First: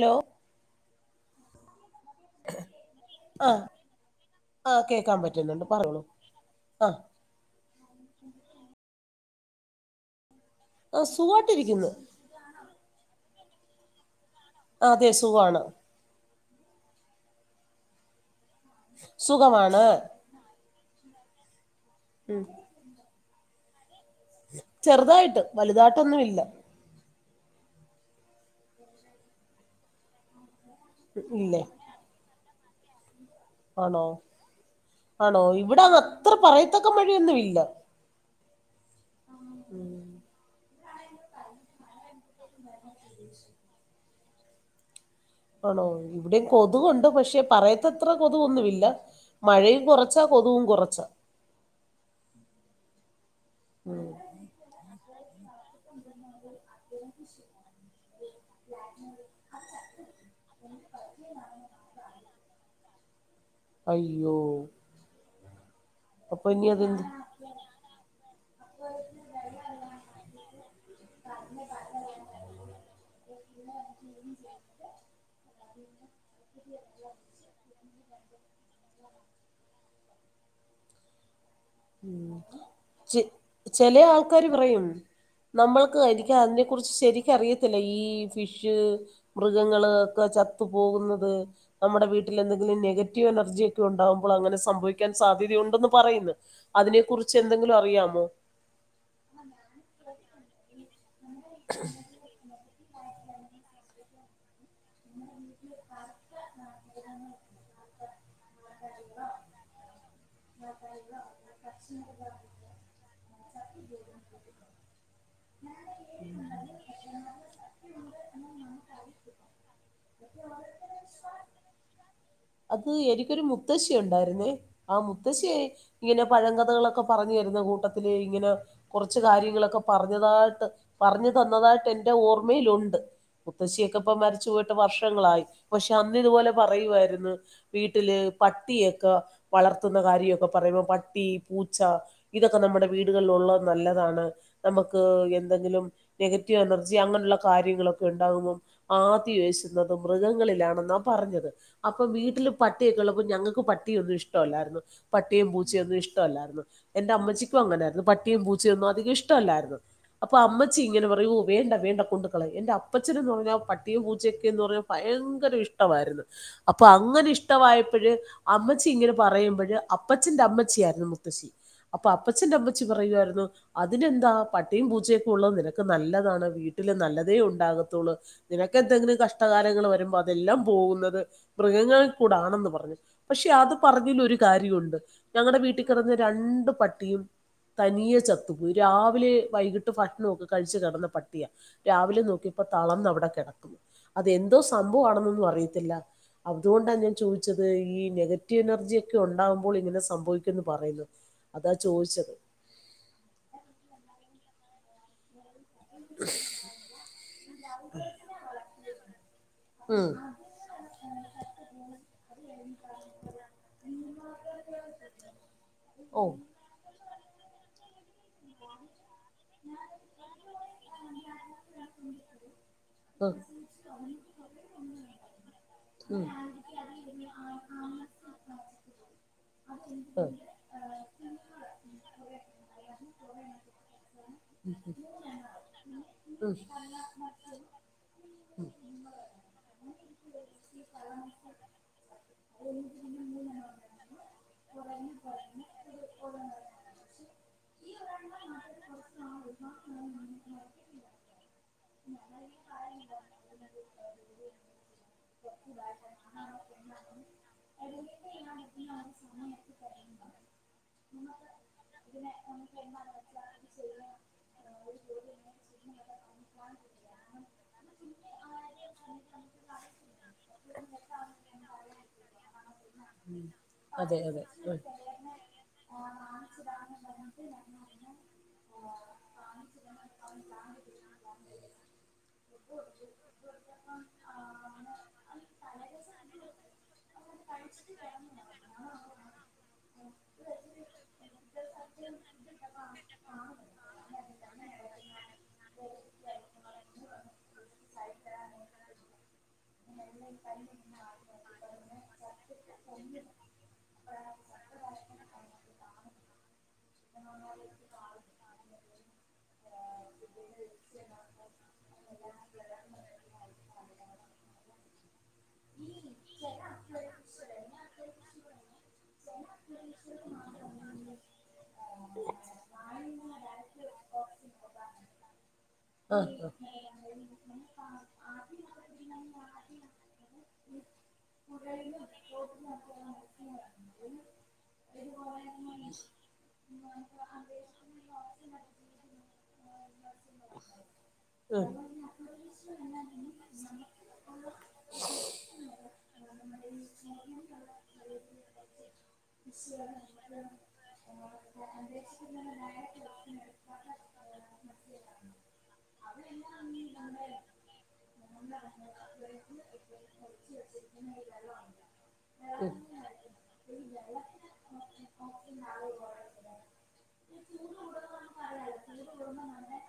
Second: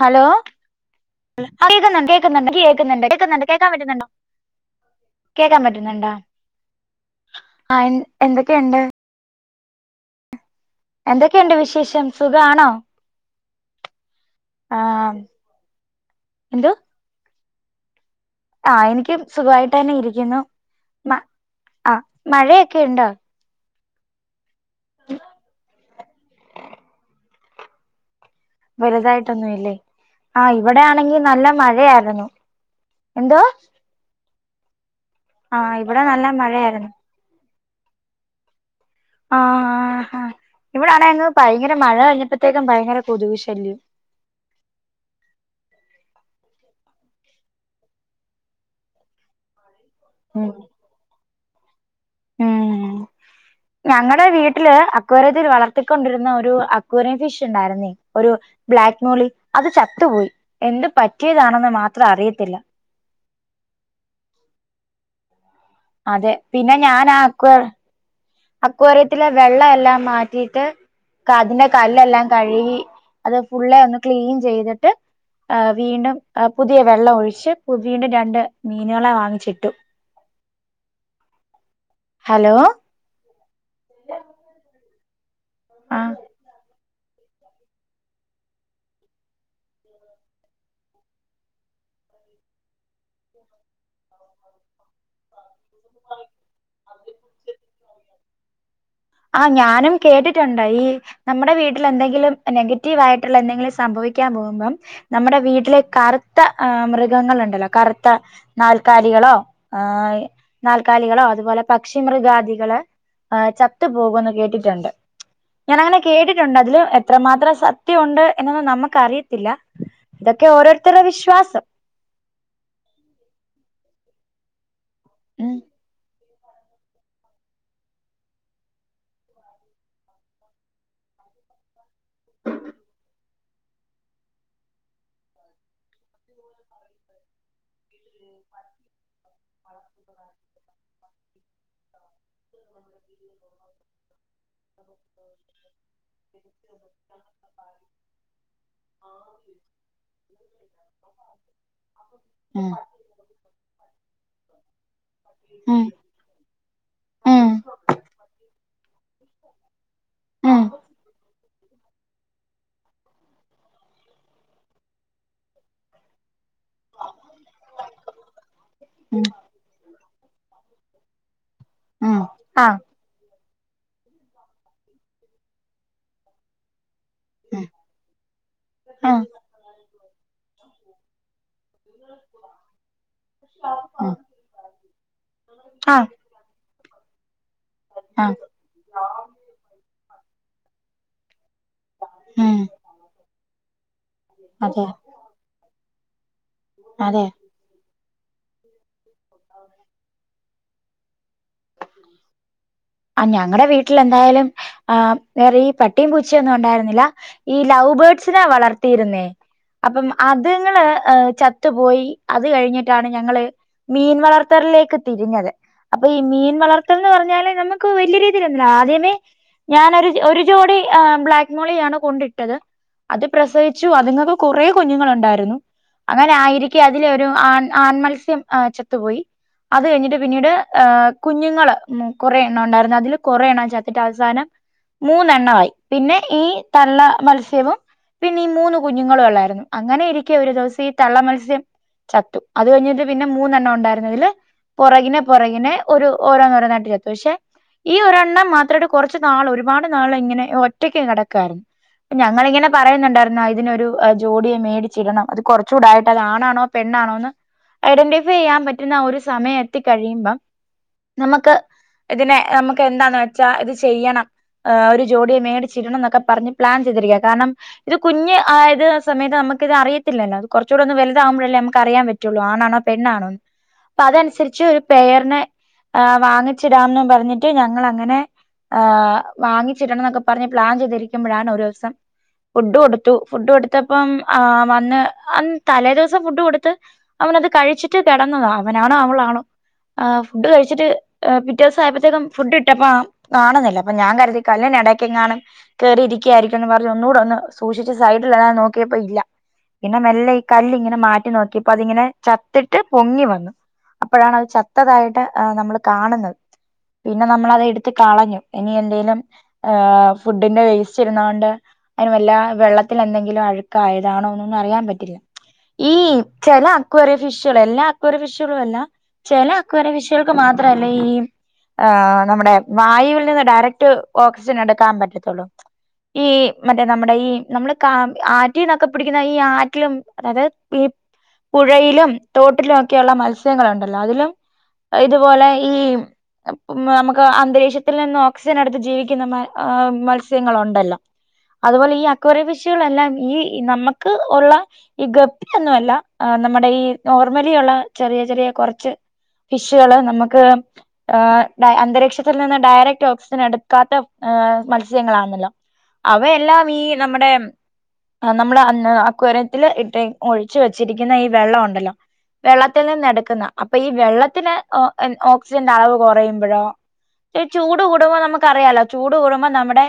Hello കേക്കുന്നുണ്ട് കേക്കുന്നുണ്ട് ഇൻകേക്കുന്നുണ്ട് കേക്കുന്നുണ്ട് ആഹ് കേൾക്കാൻ പറ്റുന്നുണ്ടോ? ആഹ് കേക്കാൻ പറ്റുന്നുണ്ട് പറഞൊളു ആഹ് ആഹ് എൻ എന്തൊക്കെയുണ്ട്? ആഹ് എന്തൊക്കെയുണ്ട് സുഖായിട്ടിരിക്കുന്നു വിശേഷം സുഖാണോ? ആ അതെ സുഖാണ് എന്തോ ആഹ് എനിക്കും സുഖമാണ് സുഖമായിട്ടന്നെ ഇരിക്കുന്നു മ ആ മഴയൊക്കെ ഇണ്ടോ ചെർതായിട്ട് വലുതാട്ടൊന്നും ഇല്ല വലുതായിട്ടൊന്നും ഇല്ലേ ആഹ് ഇവിടെയാണെങ്കി നല്ല ഇല്ലേ മഴയാരുന്നു എന്തോ ആണോ ആണോ ആ ഇവിടെ നല്ല അത്ര പറയത്തക്ക മഴയായിരുന്നു മഴയൊന്നും ഇല്ല ആഹ് ഹാഹ് ഇവിടെ ആണന്ന് ഭയങ്കര മഴ കഴിഞ്ഞപ്പോഴത്തേക്കും ഭയങ്കര കൊതുക് ശല്യം ആണോ ഇവിടെയും കൊതുകുണ്ട് പക്ഷെ പറയത്തത്ര കൊതുകൊന്നുമില്ല മഴയും കുറ ച്ചാ ഉം കൊതുകും കുറച്ചാ ഉം ഉം ഞങ്ങടെ വീട്ടില് അ ആക്വറിയത്തിൽ വളർത്തിക്കൊണ്ടിരുന്ന ഒരു അക്കൂറിയൻ ഫിഷ് ഉണ്ടായിരുന്നെ ഒരു ബ്ലാക്ക് മോളി അത് ചത്തുപോയി എന്ത് പറ്റിയതാണെന്ന് മാത്രം അറിയത്തില്ല അയ്യോ അതെ അപ്പൊ ഇനി പിന്നെ അതെന്ത് ഞാൻ ആ അക്വർ അക്വറിയത്തിലെ വെള്ളം എല്ലാം മാറ്റി യിട്ട് കതിന്റെ കല്ലെല്ലാം കഴുകി അത് ഫുള്ളെ ഒന്ന് ക്ലീൻ ചെയ്തിട്ട് ആഹ് വീണ്ടും ആ പുതിയ വെള്ളം ഒഴിച്ച് പുതീനെ രണ്ട് മീനുകളെ വാങ്ങിച്ചിട്ടു ഉം ഹലോ ച്ചി ചെലെ ആൾക്കാര് പറയും നമ്മൾക്ക് ആ എനിക്ക് അന്നി കുറിച്ച് ശരിക്കറിയത്തില്ല ഈ ഫിഷ് മൃഗങ്ങള് ഒക്കെ ചത്തു പോകുന്നത് നമ്മുടെ വീട്ടിൽ എന്തെങ്കിലും നെഗറ്റീവ് എനർജിയൊക്കെ ഉണ്ടകുമ്പോൾ അങ്ങനെ സംവിക്കാൻ സാധ്യതയുൺ ണ്ടെന്ന് പറയുന്നു അതിനെ കുറിച്ച് എന്തെങ്കിലും അറിയാമോ? ആഹ് ഞാനും കേട്ടിട്ടുണ്ട് ഈ നമ്മുടെ വീട്ടിൽ എന്തെങ്കിലും നെഗറ്റീവ് ആയിട്ടുള്ള എന്തെങ്കിലും സംഭവിക്ക ക്കാൻ പോകുമ്പം നമ്മുടെ വീട്ടിലെ കറുത്ത ആഹ് മൃഗങ്ങൾ ഉണ്ടല്ലോ കറുത്ത നാൽക്കാലികളോ ഏഹ് നാൽക്കാലികളോ അതുപോലെ പക്ഷി മൃഗാദികള് ആഹ് ചത്തു പോകുന്ന് കേട്ടിട്ടുണ്ട് ഞാനങ്ങനെ കേട്ടിട്ടുണ്ട് അതില് എത്രമാത്രം സത്യംഉണ്ട് എന്നൊന്നും നമുക്ക് അറിയത്തില്ല ഇതക്കെ ഓരോരുത്തരുടെ വിശ്വാസം അത് എനിക്കൊരു മുത്തശ്ശി ഉണ്ടായിരുന്നേ ആ ഉം മുത്തശ്ശിയ ഇങ്ങനെ പഴങ്കഥകളൊക്കെ പ്പ പറഞ്ഞു തരുന്ന കൂട്ടത്തിൽ ഇങ്ങനെ കുറച്ച് കാര്യങ്ങളൊക്കെ പറഞ്ഞതായിട്ട് പറഞ്ഞു തന്നതായിട്ട് എൻറെ ഓർമ്മയിലുണ്ട് മുത്തശ്ശിയൊക്കെ ഇപ്പ മരിച്ചു പോയിട്ട് വർഷങ്ങളായി പക്ഷെ അന്ന് ഇതുപോലെ പറയുവായിരുന്നു വീട്ടില് പട്ടിയൊക്കെ വളർത്തുന്ന കാര്യൊക്കെ പറയുമ്പോ പട്ടി പൂച്ച ഇതൊക്കെ നമ്മുടെ വീടുകളിലുള്ളത് നല്ലതാണ് നമുക്ക് എന്തെങ്കിലും നെഗറ്റീവ് എനർജി അങ്ങനെയുള്ള കാര്യങ്ങളൊക്കെ ഉണ്ടാകുമ്പോൾ ആദ്യ ഏശുന്നത് മൃഗങ്ങളിലാണെന്നാ പറഞ്ഞത് അപ്പം വീട്ട ട്ടില് ഉം പട്ടിയൊക്കെ ഉള്ളപ്പോ ഞങ്ങൾക്ക് പട്ടിയൊന്നും ഇഷ്ടല്ലായിരുന്നു പട്ടിയും ഉം പൂച്ചയൊന്നും ഇഷ്ടല്ലായിരുന്നു എന്റെ ഉം അമ്മച്ചിക്കും അങ്ങനായിരുന്നു പട്ടിയും പൂച്ചയൊന്നും അധികം ഇഷ്ടല്ലായിരുന്നു അപ്പൊ ഉം അമ്മച്ചി ഇങ്ങനെ പറയും ഓഹ് വേണ്ട വേണ്ട കൊണ്ട കളയ എന്റെ അപ്പച്ചനന്ന് പറഞ്ഞൽ പട്ടിയും പൂച്ചയൊക്കെ എന്ന് പറഞാ ഭയങ്കര ഇഷ്ടവായിരുന്നു അപ്പൊ അങ്ങനെ ഇഷ്ടമായപ്പഴ് അമ്മച്ചി ഇങ്ങനെ ഉം പറയുമ്പഴ് അപ്പച്ചന്റെ അമ്മച്ചിയിരുന്നു മുത്തശ്ശി അപ്പൊ ഉം അപ്പച്ചന്റെ ആഹ് അമ്മച്ചി പറയുവായിരുന്നു അതിനെന്താ പട്ടിയും പൂച്ചയൊക്കെ ഉള്ളത് നിനക്ക് നല്ലതാണ് വീട്ടില് നല്ലത് ഉം ഉണ്ടാകത്തുള്ളൂ നിനക്കെന്തെങ്കിലും ഉം കഷ്ടകാലങ്ങൾ വരുമ്പോ അതെല്ലാം പോകുന്നത് മൃഗങ്ങൾ കൂടാണെന്ന് പറഞ്ഞു പക്ഷെ അത് ഉം പറഞ്ഞല് ഒരു കാര്യവുണ്ട് ഞങ്ങളുടെ വീട്ടിൽ ആഹ് കിടന്ന രണ്ടു രണ്ട് പട്ടിയും തനിയെ ആഹ് ചത്തു പോയി രാവിലെ വൈകിട്ട് ഭക്ഷണമൊക്കെ കഴിച്ചു കിടന്ന പട്ടി ട്ടിയാ രാവിലെ ഉം നോക്കിയപ്പോ തളർന്ന് അവിടെ കിടക്കുന്നു അതെന്തോ അതെ സംഭവമാണെന്നൊന്നും അറിയത്തില്ല അതുകൊണ്ടാ ഞാൻ അതെ ചോദിച്ചത് ഈ നെഗറ്റീവ് എനർജി ഒക്കെ ഉണ്ടാവുമ്പോൾ ഇങ്ങനെ സംഭവിക്കുന്ന് പറയുന്നു അതാ ചോദിച്ചത് ആഹ് ഞങ്ങടെ വീട്ടിൽ എന്തായാലും ആഹ് വേറെ ഈ പ ട്ടിയും പൂച്ചയൊന്നും ഉണ്ടായിരുന്നില്ല ഈ ലവ് ബേർഡ്സിനെ വളർത്തിയിരുന്നേ അപ്പം ഉം അതുങ്ങള് ഏഹ് ചത്തുപോയി അത് കഴിഞ്ഞിട്ടാണ് ഞങ്ങള് മീൻ വളർത്തലിലേക്ക് തിരിഞ്ഞത് അപ്പൊ ഈ ഓ മീൻ വളർത്തൽന്ന് പറഞ്ഞാല് നമ്മ ക്ക് വലിയ രീതിയിലൊന്നും ഇല്ല ആദ്യമേ ഞാനൊരു ഒരു ജോടി ബ്ലാക്ക് മോളിയാണ് കൊണ്ടിട്ടത് അത് ഉം. പ്രസവിച്ചു അതുങ്ങക്ക് കുറെ കുഞ്ഞുങ്ങൾ ഉണ്ടായിരുന്നു അങ്ങനെ ആയിരി ക്കെ അതിലെ ഒരു ആ ആൺമത്സ്യം ചത്തുപോയി അത് കഴിഞ്ഞിട്ട് പിന്നീട് ഏഹ് കുഞ്ഞുങ്ങള് കുറെ എണ്ണം ഉണ്ടായിരുന്നു അതില് കൊറെ എണ്ണം ചത്തിട്ട് അവസാനം മൂന്നെണ്ണമായി പിന്നെ ഈ തള്ള മത്സ്യവും പിന്നെ ഈ മൂന്ന് കുഞ്ഞുങ്ങളും ഉള്ളായിരുന്നു അങ്ങനെ ഇരിക്കെ ഒരു ദിവസം ഈ തള്ള മത്സ്യം ചത്തു അത് കഴിഞ്ഞിട്ട് പിന്നെ മൂന്നെണ്ണം ഉണ്ടായിരുന്നതില് പുറകിനെ പുറകിനെ ഒരു ഓരോന്നോരോണ് [unintelligible] പക്ഷെ ഈ ഒരെണ്ണം മാത്രമായിട്ട് കുറച്ച് നാള് ഒരുപാട് നാള് ഇങ്ങനെ ഒറ്റക്ക് കിടക്കായിരുന്നു. ഞങ്ങിങ്ങനെ പറയുന്നുണ്ടായിരുന്നോ അതിനൊരു ജോഡിയെ മേടിച്ചിടണം അത് കുറച്ചൂടായിട്ട് അണാണോ പെണ്ണാണോന്ന് ഐഡന്റിഫൈ ചെയ്യാൻ പറ്റുന്ന ഒരു സമയം എത്തി കഴിയുമ്പം നമുക്ക് പെ ഇതിനെ നമുക്ക് എന്താന്ന് വെച്ചാ ഇത് ചെയ്യണം ആ ഒരു ജോഡിയെ മേടിച്ചിടണം എന്നൊക്കെ പറഞ്ഞ് പ്ലാൻ ചെയ്തിരിക്കുക കാരണം ഇത് കുഞ് ആയത് സമയത്ത് നമുക്ക് ഇത് അറിയത്തില്ലോ കുറച്ചൂന്ന് വലതകുമ്പോഴല്ലേ നമക്ക് അറിയാൻ പറ്റു ട്ടള്ളൂ ആണാണോ പെണ്ണാണോ അതെ അതെ അതനുസരിച്ച് ഉം. ഒരു പേയറിനെ വാങ്ങി ച്ചിടാംന്ന് പറഞ്ഞിട്ട് ഞങ്ങൾ അങ്ങനെ ആ് വാങ്ങിച്ചിടണം എന്നൊക്കെ പറഞ്ഞ് പ്ലാൻ ചെയ്തിരിക്കുമ്പോഴാണ് ഒരു ദിവസം ഫുഡ് കൊടുത്തു ഫുഡ് കൊടുത്തപ്പം ആ വന്ന് തലേ ദിവസം ഫുഡ് കൊടുത്ത് അവനത് കഴിച്ചിട്ട് കിടന്നതാ അവനാണോ അവളാണോ ആ ഫുഡ് കഴിച്ചിട്ട് ഹ് പിറ്റേ ദിവസം ആയപ്പോഴത്തേക്കും ഫുഡ്ട്ടപ്പ കാണുന്നില്ല അപ്പൊ ഞാൻ കരുതി കല്ലിനെ ഇടക്കെ കാണും കയറിയിരിക്കുകയായിരിക്കും എന്ന് പറഞ്ഞ് ഒന്നുകൂടെ ഒന്ന് സൂക്ഷിച്ച് സൈഡിൽഎല്ലാം നോക്കിയപ്പോൾ ഇല്ല. പിന്നെ മെല്ലെ ഈ കല്ല് ഇങ്ങനെ മാറ്റി നോക്കിപ്പോൊഅതിങ്ങനെ ചത്തിട്ട് പൊങ്ങി വന്നു. അപ്പോഴാണ് അത് ചത്തതായിട്ട് നമ്മൾ കാണുന്നത്. പിന്നെ നമ്മൾ അത് എടുത്ത് കളഞ്ഞു ഇനി എന്തേലും ഹേ ഫുഡിന്റെ വേസ്റ്റ് ഇരുന്നത് കൊണ്ട് അതിനുവെല്ല വെള്ളത്തിലെന്തെങ്കിലു അഴുക്കായതാണോന്നൊന്നും അറിയാൻ പറ്റില്ല. ഈ [inaudible] ചെല അക്വറി ഫിഷുകൾ എല്ലാ അക്വറി ഫിഷുകളു അല്ല ചെല അക്വറി ഫിഷുകൾക്ക് മാ ത്രല്ലേ ഈ ആ നമ്മുടെ വായുവിൽ നിന്ന് ഡയറക്ട് ഓക്സിജൻ എടുക്കാൻ പറ്റത്തുള്ളൂ ആ ഈ ആ. മറ്റെ നമ്മുടെ ഈ നമ്മള് കാ ആറ്റിന്നൊക്കെ പിടിക്കുന്ന ഈ ആറ്റിലും അതായത് [unintelligible] പുഴയിലും തോട്ടിലു ഒക്കെയുള്ള മത്സ്യങ്ങളുണ്ടല്ലോ അതിലും ഇത് പോലെ ഈ നമുക്ക് അന്തരീക്ഷത്തിൽ നിന്ന് ഓക്സിജൻ എടുത്ത് ജീവിക്കുന്ന മൽ മത്സ്യങ്ങളുണ്ടല്ലോ അതുപോലെ ഈ അക്വറി വിഷികളെല്ലാം ഈ നമ്മക്ക് ഉള്ള ഈ ഗപ്പിയൊന്നല്ല എ നമ്മുടെ ഈ നോർമലിയുള്ള ചെറിയ ചെറിയ കൊർച്ച് [inaudible] കള് നമ്മക്ക് എ അന്തരീക്ഷത്തിൽ നിന്ന് ഡയറക്ട് ഓക്സിജൻ എടുക്കാത്ത മത്സ്യങ്ങളാണല്ലോ അവയെല്ലാം ഈ നമ്മുടെ ആ നമ്മള് അന്ന് ആക്വറത്തിൽ ഇട്ട് ഒഴിച്ചു വെച്ചിരിക്കുന്ന ഈ വെള്ളം ഉണ്ടല്ലോ വെള്ളത്തിൽ നിന്ന് എടുക്കുന്ന അപ്പൊ ഈ വെള്ളത്തിന് ഒ ഓക്സിജന്റെ അളവ് കൊറയുമ്പഴോ ഈ ചൂട് കൂടുമ്പോൾ നമ്മക്കറിയാലോ ചൂട് കൂടുമ്പോ നമ്മുടെ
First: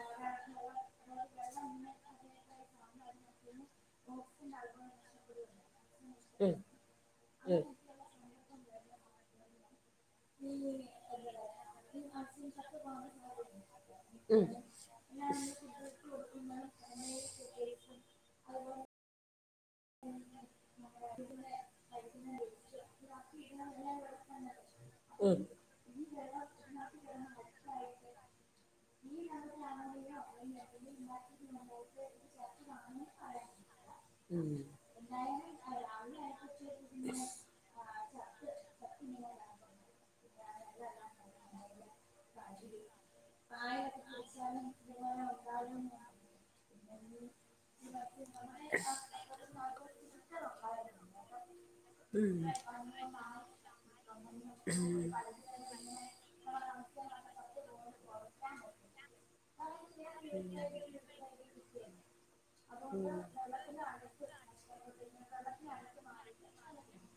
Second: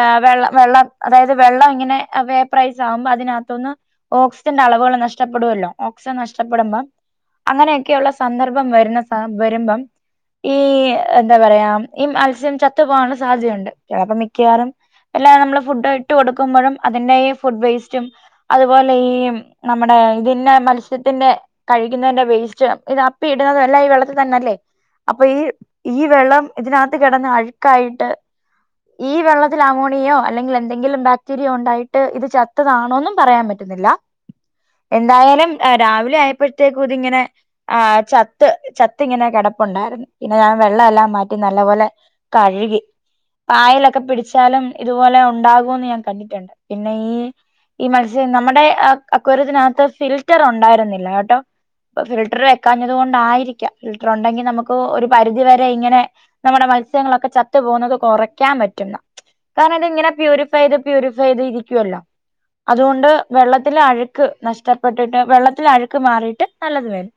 എ വെള്ളം വെള്ളം അതായത് വെള്ളം ഇങ്ങനെ വേപ്ര്രയ്സ് ആവുമ്പോ അതിനകത്തൊന്ന് ഓക്സിജന്റെ അളവുകൾ നഷ്ടപ്പെടുവല്ലോ ഓക്സിജൻ ഉം, ഉം, നഷ്ടപ്പെടുമ്പം അങ്ങനെയൊക്കെയുള്ള സന്ദർഭം വരുന്ന സ വരുമ്പം ഈ എന്താ പറയാ ഈ മത്സ്യം ചത്തു പോകാനുള്ള സാധ്യതയുണ്ട് ചെലപ്പം മിക്കവാറും എല്ലാ നമ്മള് ഫുഡ് ഇട്ട് കൊടുക്കുമ്പഴും അതിന്റെ ഈ ഫുഡ് വേസ്റ്റും അതുപോലെ ഈ നമ്മടെ ഇതിന്റെ മത്സ്യത്തിന്റെ കഴിക്കുന്നന്റെ വേസ്റ്റ് ഇത് അപ്പി ഇടു എല്ലാം ഈ വെള്ള ണല്ലേ അപ്പൊ ഈ ഉം, ഈ വെള്ളം ഇതിനകത്ത് കെടന്ന് അഴുക്കായിട്ട് ഈ വെള്ളത്തിൽ അമോണിയയോ അല്ലെങ്കിൽ എന്തെങ്കിലും ബാക്ടീരിയോ ഉണ്ടായിട്ട് ഇത് ചത്തതാണോന്നും പറയാൻ പറ്റില്ല. [unintelligible] ഉം എന്തായാലും രാവിലെ ആയപ്പഴത്തേക്കും ഇതിങ്ങനെ ആ ചത്ത് ചത് ത്തിങ്ങനെ കിടപ്പുണ്ടായിരുന്നു പിന്നെ ഞാൻ വെള്ളം എല്ലാം മാറ്റി നല്ലപോലെ കഴുകി പായലൊക്കെ പിടിച്ചാലും ഇതുപോലെ ഉണ്ടാകുന്ന് ഞാൻ കണ്ടിട്ടുണ്ട് പിന്നെ ഈ ഈ മത്സ്യം നമ്മുടെ അക്വറിയത്തിനകത്ത് ഫിൽറ്റർ ഉണ്ടായിരുന്നില്ല കേട്ടോ ഇപ്പ ഉം. ഫിൽട്ടർ വെക്കാഞ്ഞത് കൊണ്ടായിരിക്കാം ഫിൽട്ടർ ഉണ്ടെങ്കിൽ നമുക്ക് ഒരു പരിധി വരെ ഇങ്ങനെ നമ്മുടെ മത്സ്യങ്ങളൊക്കെ ചത്തു പോകുന്നത് കൊറയ്ക്കാൻ പറ്റുന്ന കാരണം ഇത് ഇങ്ങനെ പ്യൂരിഫൈ ചെയ്ത് പ്യൂരിഫൈ ചെയ്ത് ഇരിക്കുവല്ലോ അതുകൊണ്ട് വെള്ളത്തിലെ അഴുക്ക് നഷ്ടപ്പെട്ടിട്ട് വെള്ളത്തിലെ അഴുക്ക് മാറിട്ട് നല്ലത് വരും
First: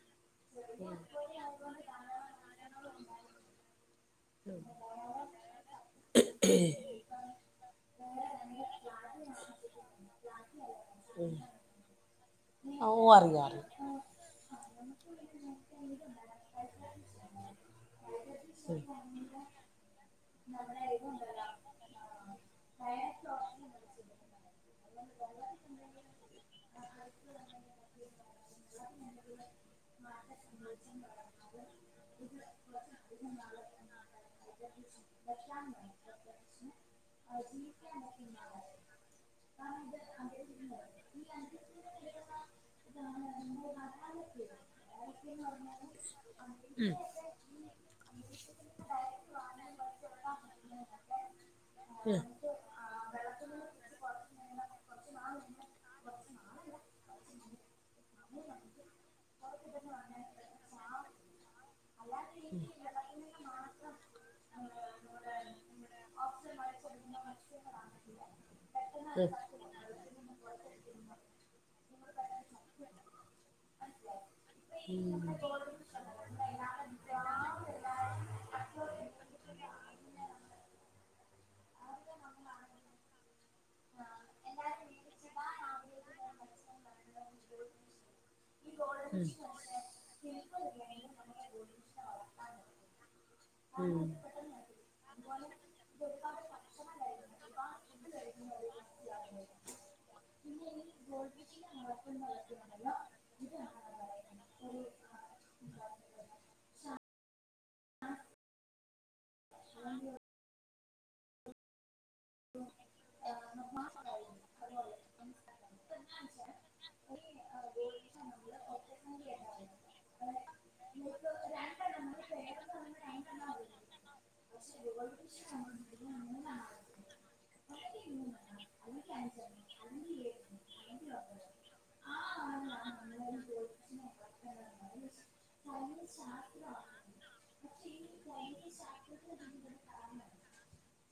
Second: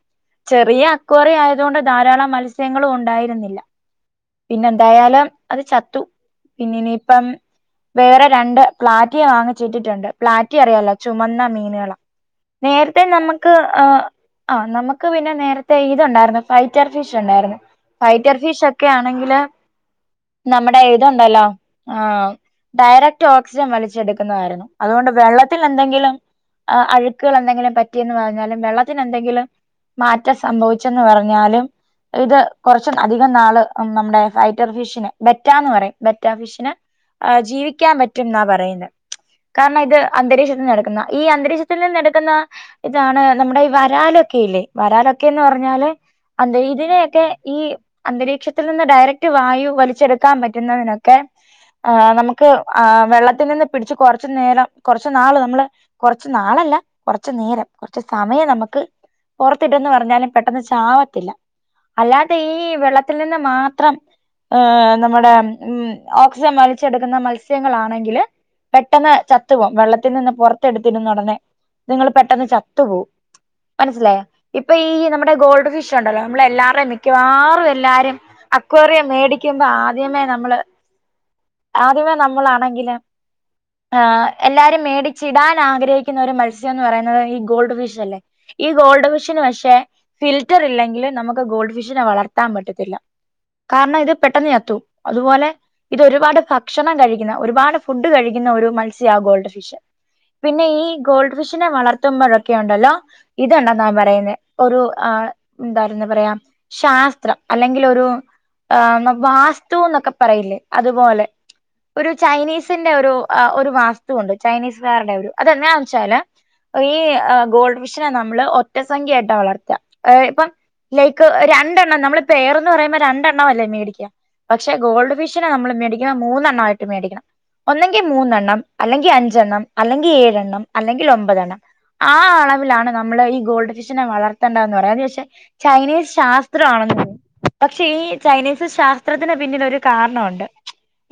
ചെറിയ അക്വറിയം ആയതൊണ്ട് ധാരാളം മത്സ്യങ്ങളും ഉണ്ടായിരുന്നില്ല പിന്നെ എന്തായാലും അത് ചത്തു പിന്നനിപ്പം വേറെ രണ്ട് പ്ലാറ്റിയെ വാങ്ങിച്ചിട്ടിട്ടുണ്ട് പ്ലാറ്റി അറിയാലോ ചുമന്ന മീനുകള ഓ നേരത്തെ അറിയാം നമ്മക്ക് അറിയാം ആ അ നമ്മക്ക് പിന്നെ നേരത്തെ ഇതുണ്ടായിരുന്നു ഫൈറ്റർ ഫിഷ് ഉണ്ടായിരുന്നു ഫൈറ്റർ ഫിഷ് ഒക്കെ ആണെങ്കില് നമ്മടെ ഇതുണ്ടല്ലോ ആഹ ഡയറക്ട് ഓക്സിജൻ വലിച്ചെടുക്കുന്നതായിരുന്നു അതുകൊണ്ട് വെള്ളത്തിൽ എന്തെങ്കിലും അ അഴുക്കുകൾ എന്തെങ്കിലും പറ്റിയെന്ന് പറഞ്ഞാലും വെള്ളത്തിന് എന്തെങ്കിലും മാറ്റം സംഭവിച്ചെന്ന് പറഞ്ഞു എന്നാലും ഇത് കൊറച്ച അധികം നാള് നമ്മുടെ ഫൈറ്റർ ഫിഷിനെ ബെറ്റന്ന് പറയും ബെറ്റ ഫിഷിന ജീവിക്കാൻ പറ്റുംന്നാ പറയുന്ന കാരണം ഇത് അന്തരീക്ഷത്തിൽ നടക്കുന്ന ഈ അന്തരീക്ഷത്തിൽ നിന്നെടുക്കുന്ന ഇതാണ് നമ്മുടെ ഈ വരാലൊക്കെ ഇല്ലേ വരാലൊക്കെന്ന് പറഞ്ഞാല് അന്തരീക്ഷതിനെ ഒക്കെ ഈ അന്തരീക്ഷത്തിൽ നിന്ന് ഡയറക്ട് വായു വലിച്ചെടുക്കാൻ പറ്റുന്നതിനൊക്കെ ആഹ് നമുക്ക് ആ വെള്ളത്തിൽ നിന്ന് പിടിച്ച് കൊറച്ചു നേരം കുറച്ച് നാള് നമ്മള് കുറച്ച് നാളല്ല കൊറച്ചു നേരം കുറച്ച് സമയം നമുക്ക് പുറത്തിട്ടന്ന് പറഞ്ഞാലും പെട്ടെന്ന് ചാവ ത്തില്ല അല്ലാതെ ഈ വെള്ളത്തിൽ നിന്ന് മാത്രം ഏഹ് നമ്മുടെ ഉം ഓക്സിജൻ വലിച്ചെടുക്കുന്ന മത്സ്യങ്ങളാണെങ്കില് പെട്ടെന്ന് ചത്തു ചത്തു പോകും വെള്ളത്തിൽ നിന്ന് പുറത്ത് എടുത്തിടുന്നഉടനെ അത്ങ്ങള്പെട്ടന്ന് ചത്തു പോവും മനസ്സിലായ ഇപ്പൊ ഈ നമ്മുടെ ഗോൾഡ് ഫിഷ് ഉണ്ടല്ലോ നമ്മള എല്ലാരുടെയും മിക്കവാറും എല്ലാരും അക്വേറിയം മേടിക്കുമ്പോ ആദ്യമേ നമ്മള് ആദ്യമേ നമ്മളാണെങ്കില് ആഹ് എല്ലാരും മേടിച്ചിടാൻ ആഗ്രഹിക്കുന്ന ഒരു മത്സ്യം എന്ന് പറയുന്നത് ഈ ഗോൾഡ് ഫിഷ് അല്ലേ ഈ ഗോൾഡ് ഫിഷിന് പക്ഷെ ഫിൽ റ്റർ ഇല്ലെങ്കിൽ നമുക്ക് ഗോൾഡ് ഫിഷിനെ വളർത്താൻ പറ്റത്തില്ല കാരണം ഇത് പെട്ടെന്ന് ചത്തു അതുപോലെ ഇതൊരുപാട് ഭക്ഷണം കഴിക്കുന്ന ഒരുപാട് ഫുഡ് കഴിക്കുന്ന ഒരു മത്സ്യവും ഗോൾഡ് ഫിഷ് പിന്നെ ഈ ഗോൾഡ് ഫിഷിനെ വളർത്തുമ്പോഴൊക്കെ ഉണ്ടല്ലോ ഇത് ഉണ്ടെന്ന് ആണ് പറയുന്ന ഒരു ആള് എന്തായിരുന്നു പറയാ ശാസ്ത്രം അല്ലെങ്കിൽ ഒരു ആഹ് വാസ്തു എന്നൊക്കെ പറയില്ലേ അതുപോലെ ഒരു ചൈനീസിന്റെ ഒരു ഒരു വാസ്തുവുണ്ട് ചൈനീസ് വേരുടെ ഒരു അതന്താ വെച്ചാല് ഈ ഗോൾഡ് ഫിഷിനെ നമ്മള് ഒറ്റസംഖ്യയായിട്ടാ വളർത്തുക ഇപ്പം ലൈക്ക് രണ്ടെണ്ണം നമ്മള് പെയർന്ന് പറയുമ്പോ രണ്ടെണ്ണം അല്ലേ മേടിക്ക പക്ഷെ ഗോൾഡ് ഫിഷിനെ നമ്മള് മേടിക്കുന്ന മൂന്നെണ്ണായിട്ട് മേടിക്കണം ഒന്നെങ്കിൽ മൂന്നെണ്ണം അല്ലെങ്കി അഞ്ചെണ്ണം അല്ലെങ്കി ഏഴെണ്ണം അല്ലെങ്കി ഒമ്പതെണ്ണം ആ. അളവിലാണ് നമ്മള് ഈ ഗോൾഡ് ഫിഷിനെ വളർത്തേണ്ട എന്ന് പറ അത് പക്ഷെ ചൈനീസ് ശാസ്ത്രമാണെന്ന് പക്ഷെ ഈ ചൈനീസ് ശാസ്ത്രത്തിന് പിന്നിൽ ഒരു കാരണവുണ്ട്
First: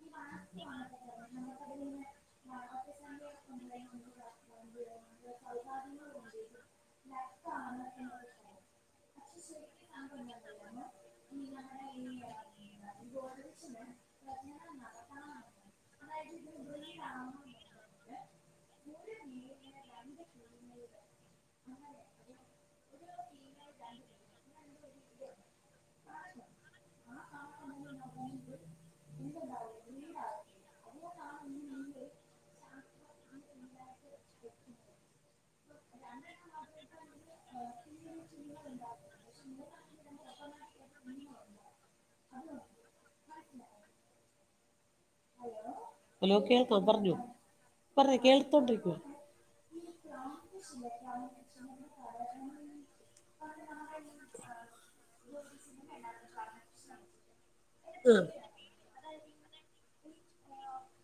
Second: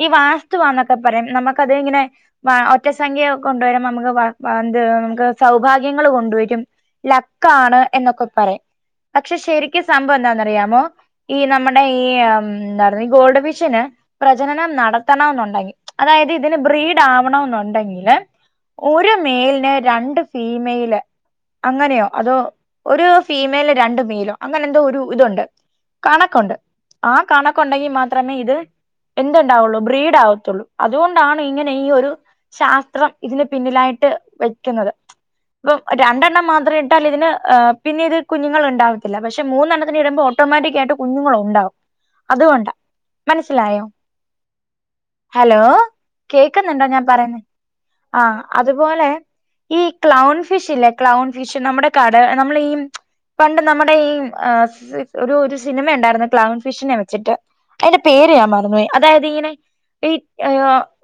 ഈ വാസ്തു വന്ന താ പറയാ നമുക്കു അത് ഇങ്ങനെ വ ഒറ്റസംഖ്യ കൊണ്ടുവരുമ്പോ നമുക്ക് പ പാന്ത് നമുക്ക് സൗഭാഗ്യങ്ങള് കൊണ്ടുവരും ലക്കാണ് എന്നൊക്കെ പറയും പക്ഷെ ശരിക്കും സംഭവം എന്താന്നറിയാമോ ഈ നമ്മുടെ ഈ എന്താ ഗോൾഡ് ഫിഷിന് പ്രചനനം നടത്തണോന്നുണ്ടെങ്കി അതായത് ഇതിന് ബ്രീഡ് ആവണം എന്നുണ്ടെങ്കില് ഒരു മെയിലിന് രണ്ട് ഫീമെയില് അങ്ങനെയോ അതോ ഒരൂസ് ഫീമെൽന് രണ്ട് മെയിലോ അങ്ങനെ എന്തോ ഒരു ഇതുണ്ട് കണക്കൊണ്ട് ആ കണക്കൊണ്ടെങ്കി മാത്രമേ ഇത് എന്തുണ്ടാവുള്ളു ബ്രീഡ് ആവത്തൊള്ളൂ അതുകൊണ്ടാണ് ഇങ്ങനെ ഈ ഒരു ശാസ്ത്രം ഇതിന് പിന്നിലായിട്ട് വെക്കുന്നത് ഇപ്പം രണ്ടെണ്ണം മാത്രം ഇട്ടാൽ ഇതിന് ഏ പിന്നെ ഇത് കുഞ്ഞുങ്ങൾ ഉണ്ടാവത്തില്ല പക്ഷെ മൂന്നെണത്തിന് ഇടുമ്പോൾ ഓട്ടോമാറ്റിക്കായിട്ട് കുഞ്ഞുങ്ങളുണ്ടാവും അതുകൊ മനസ്സിലായോ? ഹലോ ഹലോ കേൾക്കാം കേക്കുന്നുണ്ടോ ഞാൻ പറഞ്ഞോ പറയുന്നത് പറഞ്ഞോ ആ കേൾത്തോണ്ടിരിക്കുവാ അതുപോലെ ഈ ക്ലൗൺ ഫിഷ് ഇല്ലേ ക്ലൗൺ ഫിഷ് നമ്മുടെ കാട് നമ്മളീം പണ്ട് നമ്മുടെ ഈ ഒരു ഒരു സിനിമ ഒണ്ടാരുന്നു ക്ലൗൺ ഫിഷിനെ വെച്ചിട്ട് അയിന്റെ ആഹ് പേര് ഞാൻ മറന്നുവേ അതായത് ഇങ്ങനെ ഈ ഏ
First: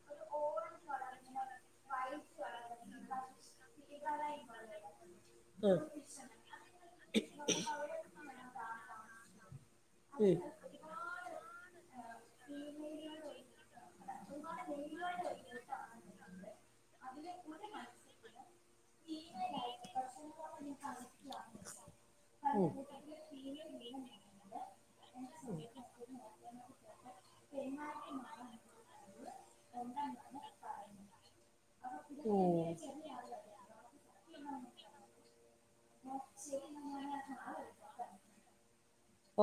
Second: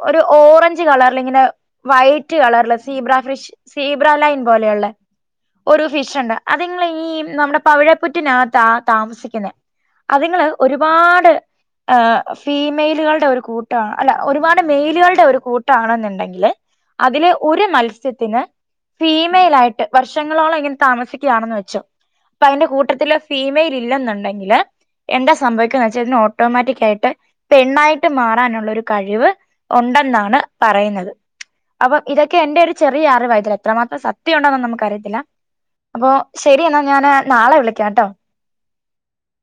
ഒരു ഓറഞ്ച് കളറിലിങ്ങനെ വൈറ്റ് കളറില് സീബ്ര ഫ്രിഷ് സീബ്ര ലൈൻ പോലെയുള്ള ആഹ് ഒരു ഫിഷ് ഉണ്ട് അതുങ്ങള് ഈ നമ്മുടെ പവിഴപ്പുറ്റിനാത്താ താമസിക്കുന്നെ ഉം അതുങ്ങള് ഒരുപാട് ഏ ഫീമെയിലുകളുടെ ഒരു കൂ ട്ടാ അല്ല ഒരുപാട് മെയിലുകളുടെ ഒരു കൂട്ടാണെന്നുണ്ടെങ്കില് അതിലെ ഒരു മത്സ്യത്തിന് ഫീമേലായിട്ട് വർഷങ്ങളോളിങ്ങൻ താമസി ക്യാണെന്ന് വെച്ചോ അപ്പ അയിന്റെ കൂട്ടത്തില് ഫീമെയ്‌ലില്ലെന്നുണ്ടെങ്കില് എന്താ സംഭവിക്കാന്ന് വെച്ച ഇതിന് ഓട്ടോമാറ്റിക് ആയിട്ട് പെണ്ണായിട്ട് മാറാനുള്ളൊരു കഴിവ് ഒണ്ടെന്നാണ് പറയുന്നത്. അപ്പ ഇതൊക്കെ എന്റെ ഒരു ചെറിയ അറിവായിതിലെത്ര മാത്രം സത്യോണ്ടോന്നൊന്നും നമുക്കറിയത്തില്ല അപ്പൊ ശരിയെന്നാ ഞാന് നാളെ വിളിക്കാട്ടോ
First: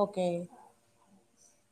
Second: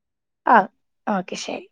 ഓക്കേ ആ ഓക്കെ ശരി